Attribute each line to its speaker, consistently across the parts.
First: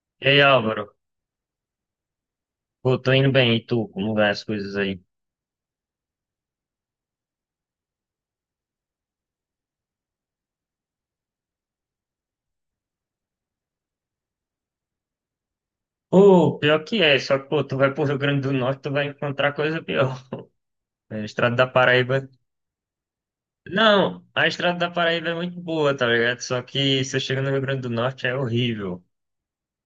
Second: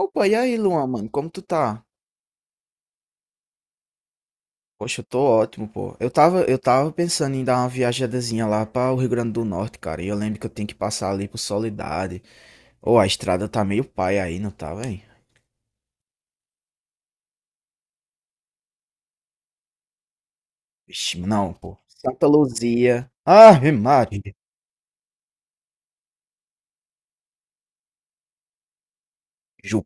Speaker 1: Opa,
Speaker 2: E
Speaker 1: e
Speaker 2: aí,
Speaker 1: aí,
Speaker 2: Álvaro?
Speaker 1: Luan, mano, como tu tá?
Speaker 2: Pô, tô indo bem, e tu? Como vai as coisas aí?
Speaker 1: Poxa, eu tô ótimo, pô. Eu tava pensando em dar uma viajadazinha lá pra o Rio Grande do Norte, cara. E eu lembro que eu tenho que passar ali por Soledade. Ô, a estrada tá meio pai aí, não tá, velho?
Speaker 2: Pô, pior que é, só que, pô, tu vai pro Rio Grande do Norte, tu vai encontrar coisa pior.
Speaker 1: Vixe,
Speaker 2: É, A
Speaker 1: não,
Speaker 2: estrada da
Speaker 1: pô.
Speaker 2: Paraíba...
Speaker 1: Santa Luzia. Ave Maria.
Speaker 2: Não, a estrada da Paraíba é muito boa, tá ligado? Só que se você chega no Rio Grande do Norte é horrível.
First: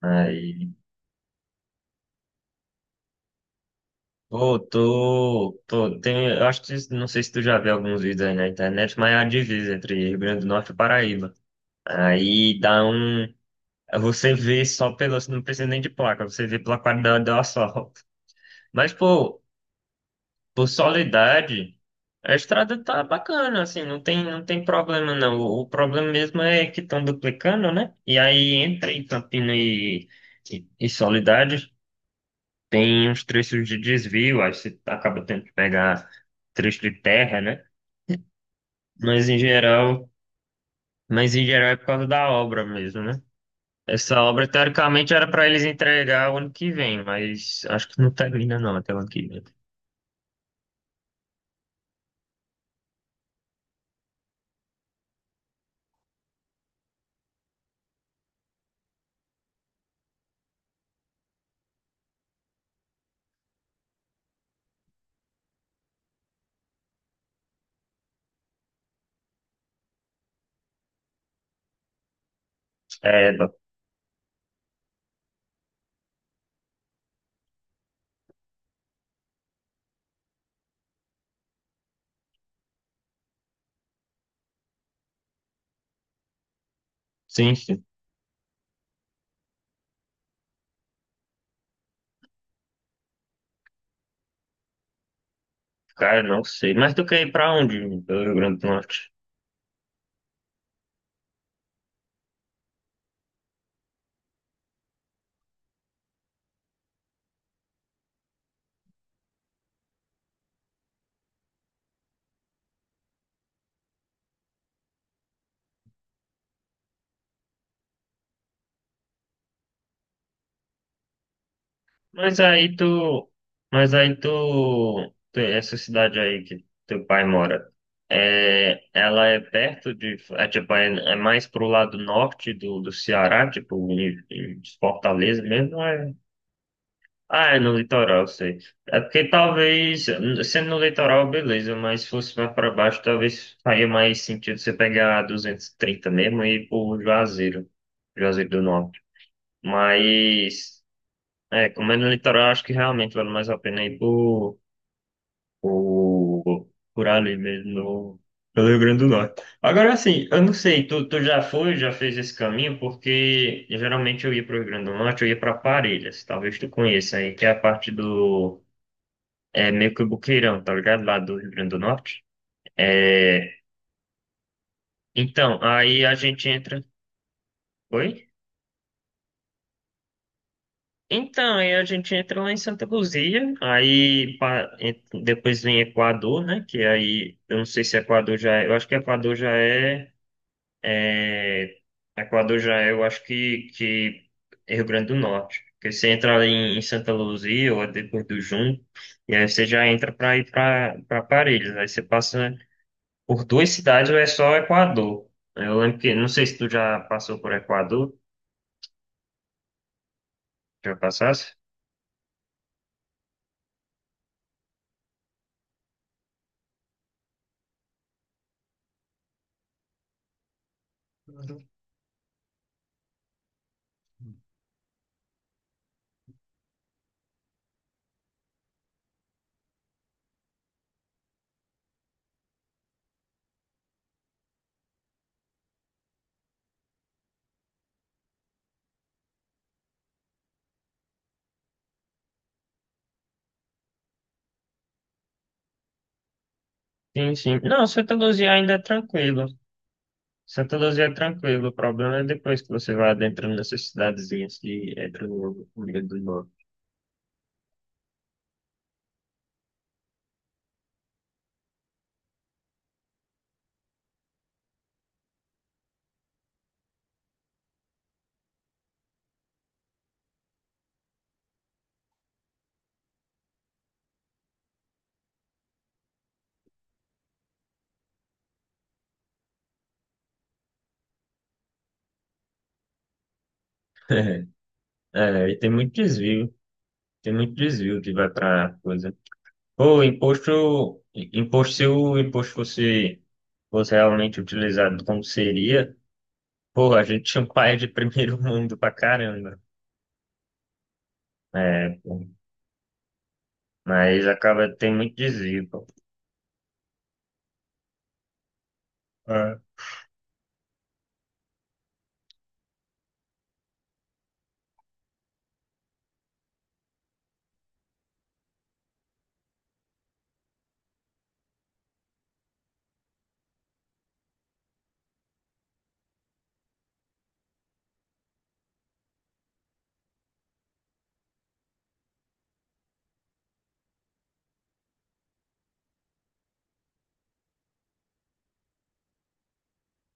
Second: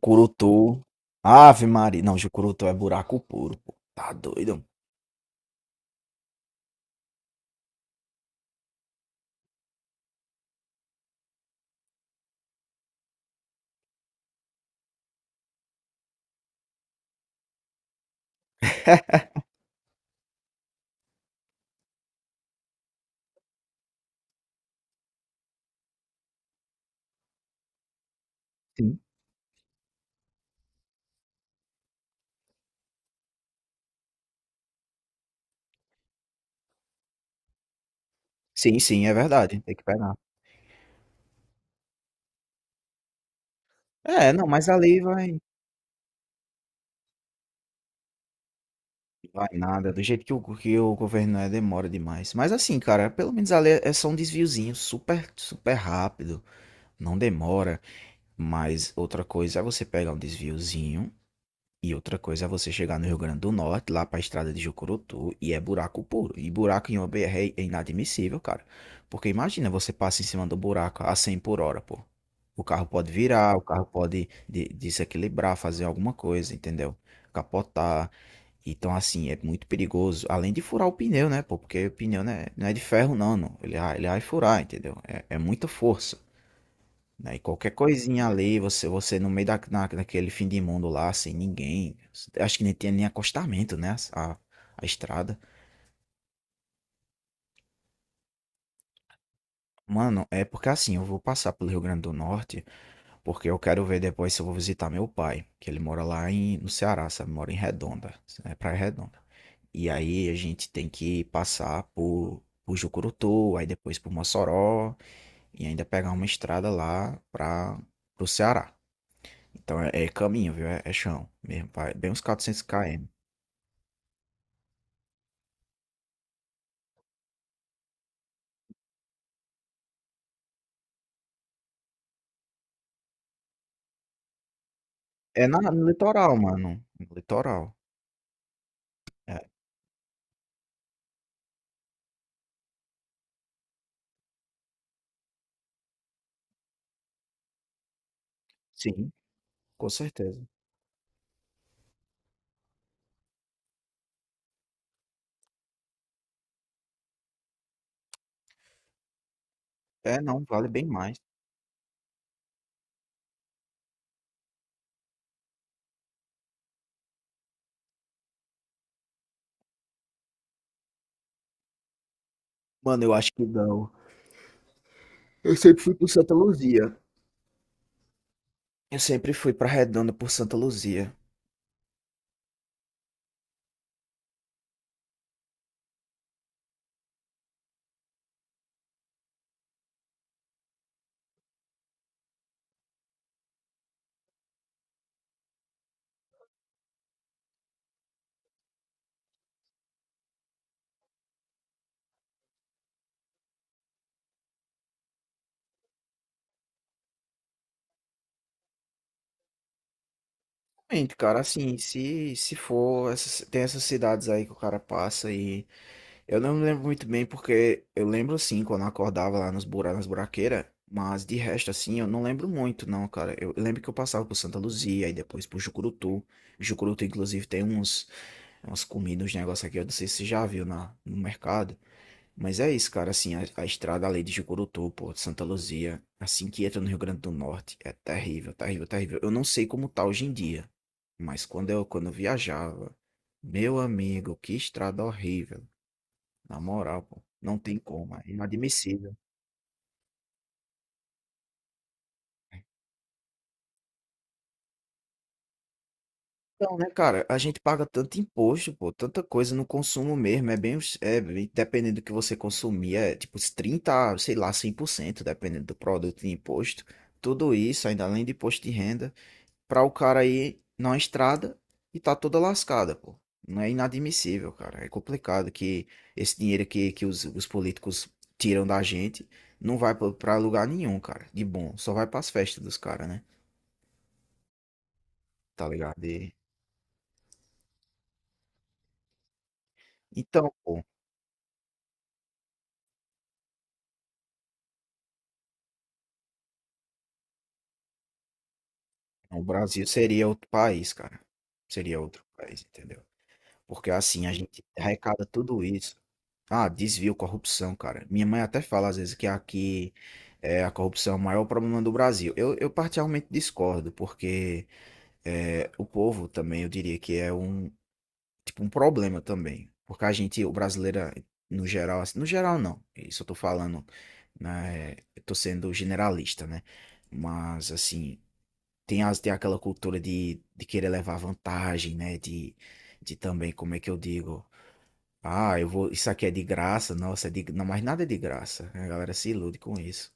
Speaker 2: Aí,
Speaker 1: Ave Maria. Não, Jucurutu é buraco puro, pô. Tá
Speaker 2: pô,
Speaker 1: doido?
Speaker 2: eu acho que, não sei se tu já viu alguns vídeos aí na internet, mas é a divisa entre Rio Grande do Norte e Paraíba. Aí dá um... Você vê só pelo... Não precisa nem de placa, você vê pela qualidade do asfalto. Mas, pô, Por Soledade, a estrada tá bacana, assim, não tem problema não. O problema mesmo é que estão duplicando, né? E aí entre
Speaker 1: Sim,
Speaker 2: em Campina e Soledade, tem uns trechos de desvio, aí você acaba tendo que pegar trecho de terra, né?
Speaker 1: sim, sim, é
Speaker 2: Mas em
Speaker 1: verdade. Tem que
Speaker 2: geral,
Speaker 1: pegar.
Speaker 2: mas em geral é por causa da obra mesmo, né? Essa
Speaker 1: É,
Speaker 2: obra,
Speaker 1: não, mas ali
Speaker 2: teoricamente, era
Speaker 1: vai.
Speaker 2: para eles entregar o ano que vem, mas acho que não termina não até o ano que vem.
Speaker 1: Vai nada, do jeito que o governo é, demora demais. Mas assim, cara, pelo menos ali é só um desviozinho super, super rápido, não demora. Mas outra coisa é você pegar um desviozinho e outra coisa é você chegar no Rio Grande do Norte, lá pra estrada de Jucurutu, e é buraco puro. E buraco em uma BR é inadmissível, cara. Porque imagina, você passa em cima do buraco a 100 por hora, pô. O carro pode
Speaker 2: É,
Speaker 1: virar, o carro pode desequilibrar, fazer alguma coisa, entendeu? Capotar. Então, assim, é muito perigoso. Além de furar o pneu, né, pô? Porque o pneu né, não é de ferro, não. Ele vai furar, entendeu? É muita força. Né? E qualquer
Speaker 2: sim.
Speaker 1: coisinha ali, você no meio daquele fim de mundo lá, sem ninguém. Acho que nem tinha nem acostamento, né? A estrada.
Speaker 2: Cara, não sei. Mas tu quer ir pra onde? Pelo Rio Grande do Norte.
Speaker 1: Mano, é porque assim, eu vou passar pelo Rio Grande do Norte, porque eu quero ver depois se eu vou visitar meu pai, que ele mora lá no Ceará, sabe? Mora em Redonda, é Praia Redonda. E aí a gente tem que passar por Jucurutu, aí depois por Mossoró, e ainda pegar uma estrada lá para o Ceará. Então é caminho, viu? É chão mesmo, vai bem uns
Speaker 2: Mas
Speaker 1: quatrocentos
Speaker 2: aí
Speaker 1: km.
Speaker 2: tu. Essa cidade aí que teu pai mora. É, ela é perto de. É, tipo, é mais pro lado norte do Ceará, tipo, em Fortaleza
Speaker 1: É na,
Speaker 2: mesmo. ou
Speaker 1: no
Speaker 2: É,
Speaker 1: litoral, mano. No
Speaker 2: ah, é
Speaker 1: litoral.
Speaker 2: no litoral, eu sei. É porque
Speaker 1: É,
Speaker 2: talvez. Sendo no litoral, beleza, mas se fosse mais pra baixo, talvez faria mais sentido você pegar a 230 mesmo e ir pro Juazeiro. Juazeiro do Norte.
Speaker 1: sim, com certeza.
Speaker 2: Mas, comendo no litoral, acho que realmente vale mais a pena ir por, por ali mesmo, no, pelo Rio Grande do Norte. Agora,
Speaker 1: É,
Speaker 2: assim, eu
Speaker 1: não,
Speaker 2: não
Speaker 1: vale bem
Speaker 2: sei, tu,
Speaker 1: mais.
Speaker 2: tu já foi, já fez esse caminho? Porque geralmente eu ia para o Rio Grande do Norte, eu ia para Parelhas, talvez tu conheça aí, que é a parte é meio que o Boqueirão, tá ligado? Lá do Rio Grande do Norte.
Speaker 1: Mano, eu acho que
Speaker 2: É,
Speaker 1: não. Eu
Speaker 2: então,
Speaker 1: sempre fui
Speaker 2: aí
Speaker 1: por
Speaker 2: a
Speaker 1: Santa
Speaker 2: gente entra.
Speaker 1: Luzia.
Speaker 2: Oi?
Speaker 1: Eu sempre fui pra Redonda por Santa Luzia.
Speaker 2: Então, aí a gente entra lá em Santa Luzia, aí depois vem Equador, né? Que aí, eu não sei se Equador já é, eu acho que Equador já é, é, Equador já é, eu acho que é Rio Grande do Norte. Porque você entra ali em Santa Luzia ou é depois do Junco, e aí você já entra para ir para Parelhas. Aí você passa por duas cidades ou é só Equador. Eu lembro que, não sei se tu já passou por Equador, já
Speaker 1: Gente, cara,
Speaker 2: passasse?
Speaker 1: assim, se for, tem essas cidades aí que o cara passa e eu não me lembro muito bem porque eu lembro sim quando eu acordava lá nas buraqueiras, mas de
Speaker 2: Uhum.
Speaker 1: resto assim eu não lembro muito não, cara. Eu lembro que eu passava por Santa Luzia e depois por Jucurutu. Jucurutu inclusive tem uns umas comidas, uns negócios aqui, eu não sei se você já viu na no mercado, mas é isso, cara, assim, a estrada ali de Jucurutu, pô, de Santa Luzia, assim que entra no Rio Grande do Norte, é terrível, terrível, terrível. Eu não sei como tá hoje em dia, mas quando eu viajava, meu amigo, que estrada horrível. Na moral, pô,
Speaker 2: Sim,
Speaker 1: não
Speaker 2: sim.
Speaker 1: tem
Speaker 2: Não, Santa
Speaker 1: como, é
Speaker 2: Luzia ainda é
Speaker 1: inadmissível.
Speaker 2: tranquilo. Santa Luzia é tranquilo, o problema é depois que você vai adentrando nessas cidadezinhas que entra no meio do norte.
Speaker 1: Então, né, cara, a gente paga tanto imposto, pô, tanta coisa no consumo mesmo, é bem, os- é, bem- dependendo do que você consumir, é tipo uns 30, sei lá, 100%, dependendo do produto de imposto. Tudo isso, ainda além de imposto de renda, para o cara ir na estrada e tá toda lascada, pô. Não é inadmissível, cara. É complicado que esse dinheiro que os políticos tiram da gente não vai pra lugar nenhum, cara, de bom. Só vai pras festas dos caras, né?
Speaker 2: É, e
Speaker 1: Tá ligado? E
Speaker 2: tem muito desvio que vai pra coisa. Pô,
Speaker 1: então, pô,
Speaker 2: imposto, se o imposto fosse realmente utilizado como seria, pô, a gente tinha um país de primeiro mundo pra
Speaker 1: o
Speaker 2: caramba.
Speaker 1: Brasil seria outro país, cara.
Speaker 2: É,
Speaker 1: Seria
Speaker 2: pô,
Speaker 1: outro país, entendeu? Porque assim,
Speaker 2: mas
Speaker 1: a gente
Speaker 2: acaba, tem muito
Speaker 1: arrecada tudo
Speaker 2: desvio, pô.
Speaker 1: isso. Ah, desvio, corrupção, cara. Minha mãe até fala às vezes que
Speaker 2: Ah,
Speaker 1: aqui é, a corrupção é o maior problema do Brasil. Eu particularmente discordo, porque é, o povo também, eu diria que é um, tipo, um problema também. Porque a gente, o brasileiro, no geral, assim, no geral não. Isso eu tô falando, né, eu tô sendo generalista, né? Mas assim, tem, as, tem aquela cultura de querer levar vantagem, né? De também, como é que eu digo? Ah, eu vou. Isso aqui é de graça, nossa, é de, não, mas nada é de graça. Né? A galera se ilude com isso.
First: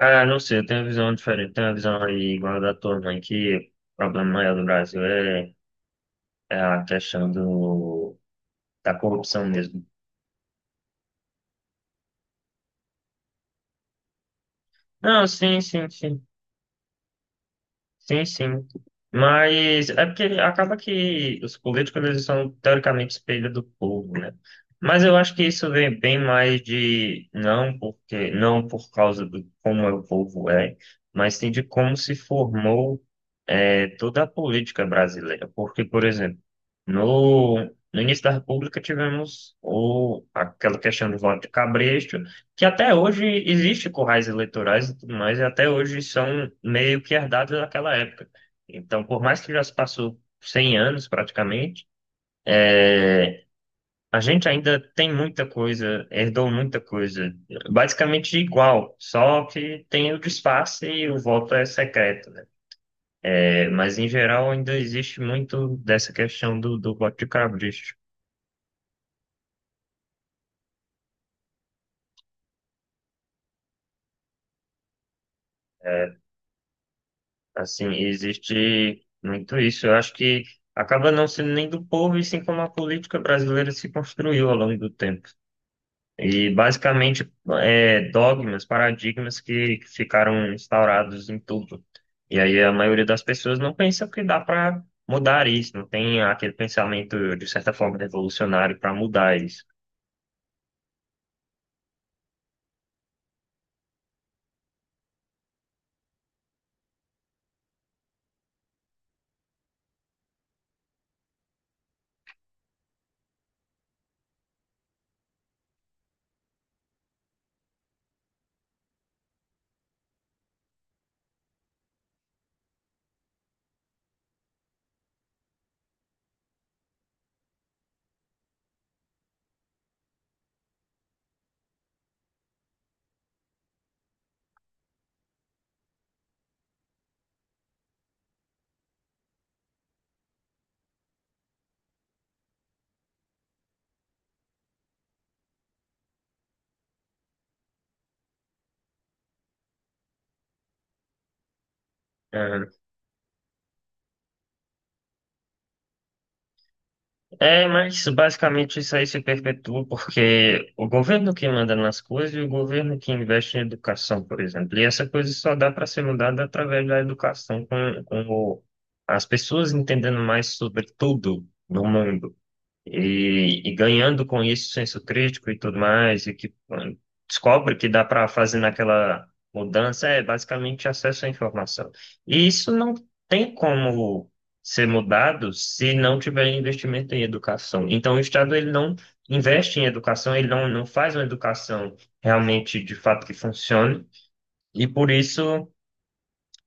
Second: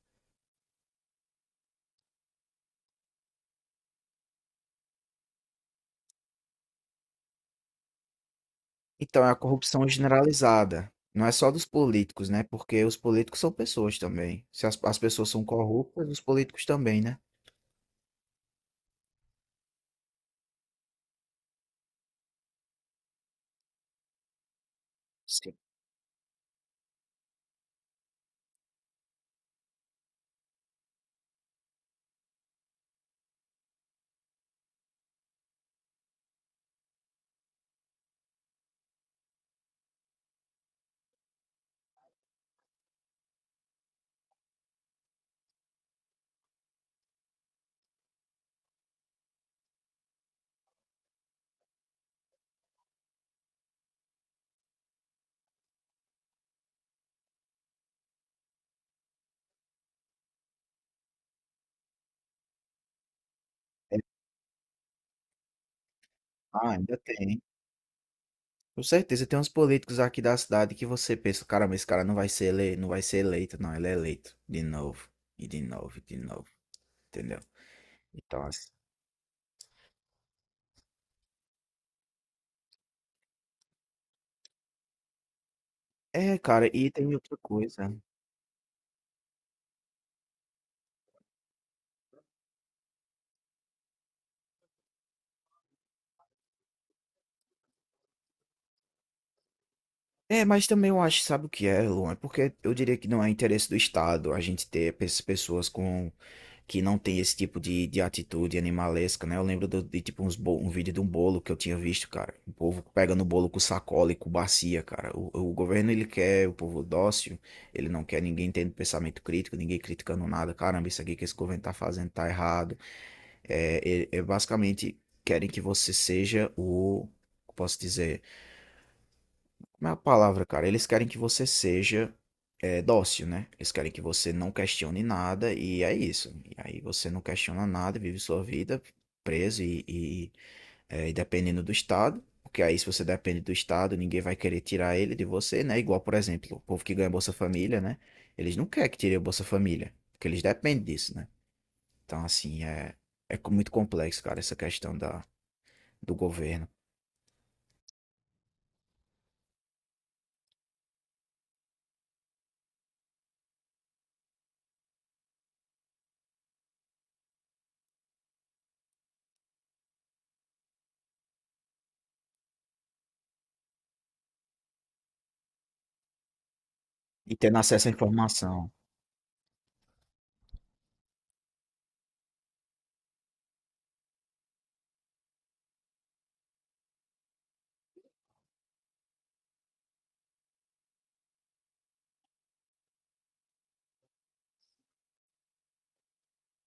Speaker 2: ah, não sei, eu tenho uma visão diferente, tenho uma visão aí igual a da tua mãe, que o problema maior do Brasil é a questão da
Speaker 1: Então, é a
Speaker 2: corrupção mesmo.
Speaker 1: corrupção generalizada. Não é só dos políticos, né? Porque os políticos são pessoas também. Se as
Speaker 2: Não,
Speaker 1: pessoas são
Speaker 2: sim, sim,
Speaker 1: corruptas, os
Speaker 2: sim.
Speaker 1: políticos também, né?
Speaker 2: Sim, sim. Mas é porque acaba que os políticos eles são teoricamente espelho do povo, né? Mas eu acho que
Speaker 1: Sim.
Speaker 2: isso vem bem mais de não porque não por causa do como é o povo é, mas sim de como se formou toda a política brasileira. Porque, por exemplo, no, no início da República tivemos aquela questão do voto de cabresto que até hoje existe currais eleitorais e tudo mais, e até hoje são meio que herdados daquela época. Então, por mais que já se passou 100 anos praticamente, é, a gente ainda tem muita coisa, herdou muita coisa, basicamente igual, só que tem o disfarce e o voto é secreto, né? É, mas
Speaker 1: É,
Speaker 2: em geral ainda existe muito dessa questão
Speaker 1: ah,
Speaker 2: do
Speaker 1: ainda
Speaker 2: voto de
Speaker 1: tem.
Speaker 2: cabresto.
Speaker 1: Com certeza, tem uns políticos aqui da cidade que você pensa, caramba, esse cara não vai ser ele, não vai ser eleito, não, ele é eleito de novo, e de novo, e de novo, entendeu?
Speaker 2: Assim,
Speaker 1: Então, ass
Speaker 2: existe muito isso. Eu acho que acaba não sendo nem do povo, e sim como a política brasileira se construiu ao longo do tempo.
Speaker 1: é,
Speaker 2: E
Speaker 1: cara, e tem
Speaker 2: basicamente
Speaker 1: outra coisa.
Speaker 2: dogmas, paradigmas que ficaram instaurados em tudo. E aí a maioria das pessoas não pensa que dá para mudar isso, não tem aquele pensamento, de certa forma, revolucionário para mudar isso.
Speaker 1: É, mas também eu acho, sabe o que é, Luan? É porque eu diria que não é interesse do Estado a gente ter pessoas com que não tem esse tipo de atitude animalesca, né? Eu lembro de tipo um vídeo de um bolo que eu tinha visto, cara. O povo pegando o bolo com sacola e com bacia, cara. O governo ele quer o povo dócil, ele não quer ninguém tendo pensamento crítico, ninguém criticando nada. Caramba, isso aqui que esse governo tá fazendo tá errado. É basicamente querem que você seja o. Posso dizer. Como é a palavra, cara? Eles querem que você seja é, dócil, né? Eles querem que você não questione nada e é isso. E aí você não questiona nada, vive sua vida preso é, e dependendo do Estado. Porque aí, se você depende do Estado, ninguém vai querer tirar ele de você, né? Igual, por exemplo, o povo que ganha Bolsa Família, né? Eles não querem que tire o Bolsa Família, porque eles dependem disso, né? Então, assim, é, é muito complexo, cara, essa questão da, do governo.
Speaker 2: É, mas basicamente isso aí se perpetua porque o governo que manda nas coisas e o governo que investe em educação, por exemplo. E essa coisa só dá para ser mudada através da educação, com as pessoas entendendo mais sobre tudo no mundo e ganhando com isso senso crítico e tudo mais, e que mano,
Speaker 1: E tendo
Speaker 2: descobre que
Speaker 1: acesso à
Speaker 2: dá para fazer
Speaker 1: informação.
Speaker 2: naquela mudança, é basicamente acesso à informação. E isso não tem como ser mudado se não tiver investimento em educação. Então, o Estado ele não investe em educação, ele não, não faz uma educação realmente de fato que funcione, e por isso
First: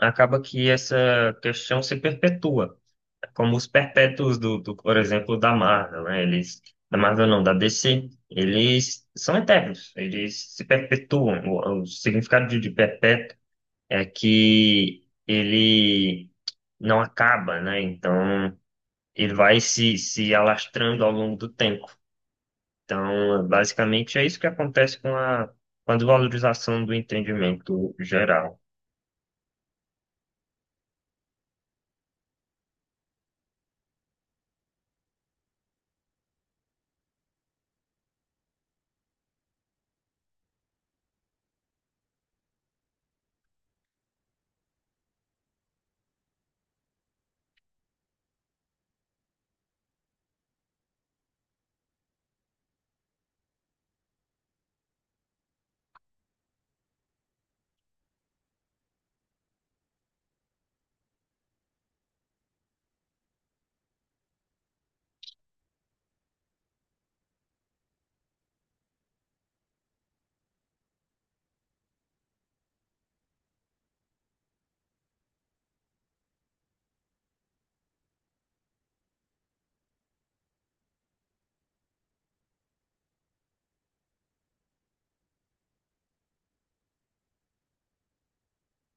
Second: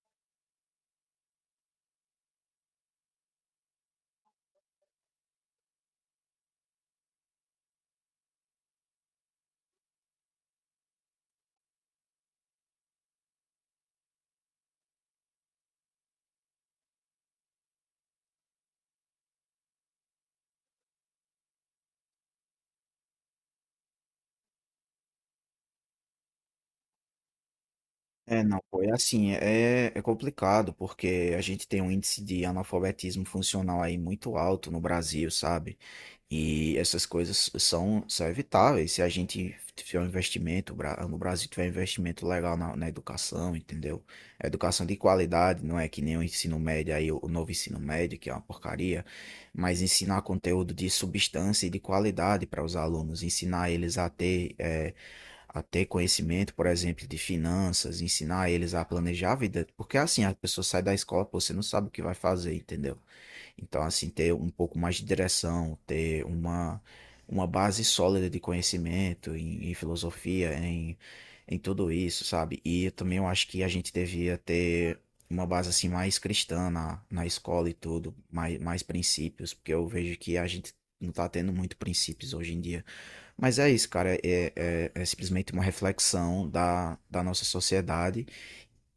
Speaker 2: acaba que essa questão se perpetua como os perpétuos do, por exemplo, da Marvel, né? Eles, da Marvel não, da DC, eles são eternos, eles se perpetuam. O significado de perpétuo é que ele não acaba, né? Então, ele vai se alastrando ao longo do tempo. Então, basicamente, é isso que acontece com a desvalorização do entendimento
Speaker 1: É,
Speaker 2: geral.
Speaker 1: não, pô, é assim, é complicado, porque a gente tem um índice de analfabetismo funcional aí muito alto no Brasil, sabe? E essas coisas são evitáveis se a gente tiver um investimento, no Brasil tiver um investimento legal na educação, entendeu? A educação de qualidade, não é que nem o ensino médio aí, o novo ensino médio, que é uma porcaria, mas ensinar conteúdo de substância e de qualidade para os alunos, ensinar eles a a ter conhecimento, por exemplo, de finanças, ensinar eles a planejar a vida. Porque assim, a pessoa sai da escola, pô, você não sabe o que vai fazer, entendeu? Então, assim, ter um pouco mais de direção, ter uma base sólida de conhecimento em, em filosofia, em, em tudo isso, sabe? E eu também eu acho que a gente devia ter uma base assim mais cristã na escola e tudo, mais, mais princípios, porque eu vejo que a gente não tá tendo muito princípios hoje em dia. Mas é isso, cara, é simplesmente uma reflexão da nossa sociedade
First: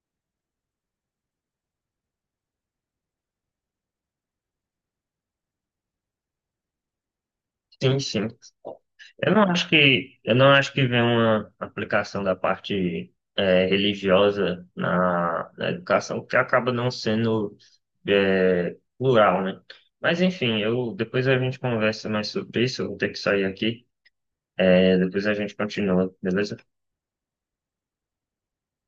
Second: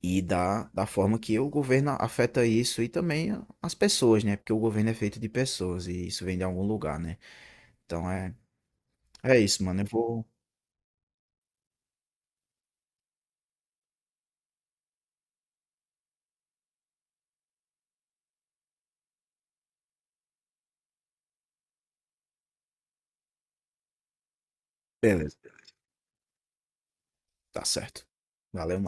Speaker 1: e da forma que o governo afeta isso e também as pessoas, né? Porque o governo é feito de pessoas e isso vem de algum lugar, né?
Speaker 2: Sim,
Speaker 1: Então
Speaker 2: sim.
Speaker 1: é,
Speaker 2: Eu
Speaker 1: é
Speaker 2: não
Speaker 1: isso,
Speaker 2: acho
Speaker 1: mano. Eu
Speaker 2: que
Speaker 1: vou.
Speaker 2: eu não acho que vem uma aplicação da parte religiosa na educação que acaba não sendo plural, né? Mas enfim, eu depois a gente conversa mais sobre isso. Eu vou ter que sair aqui. É, depois a
Speaker 1: Beleza,
Speaker 2: gente continua, beleza?
Speaker 1: tá certo. Valeu.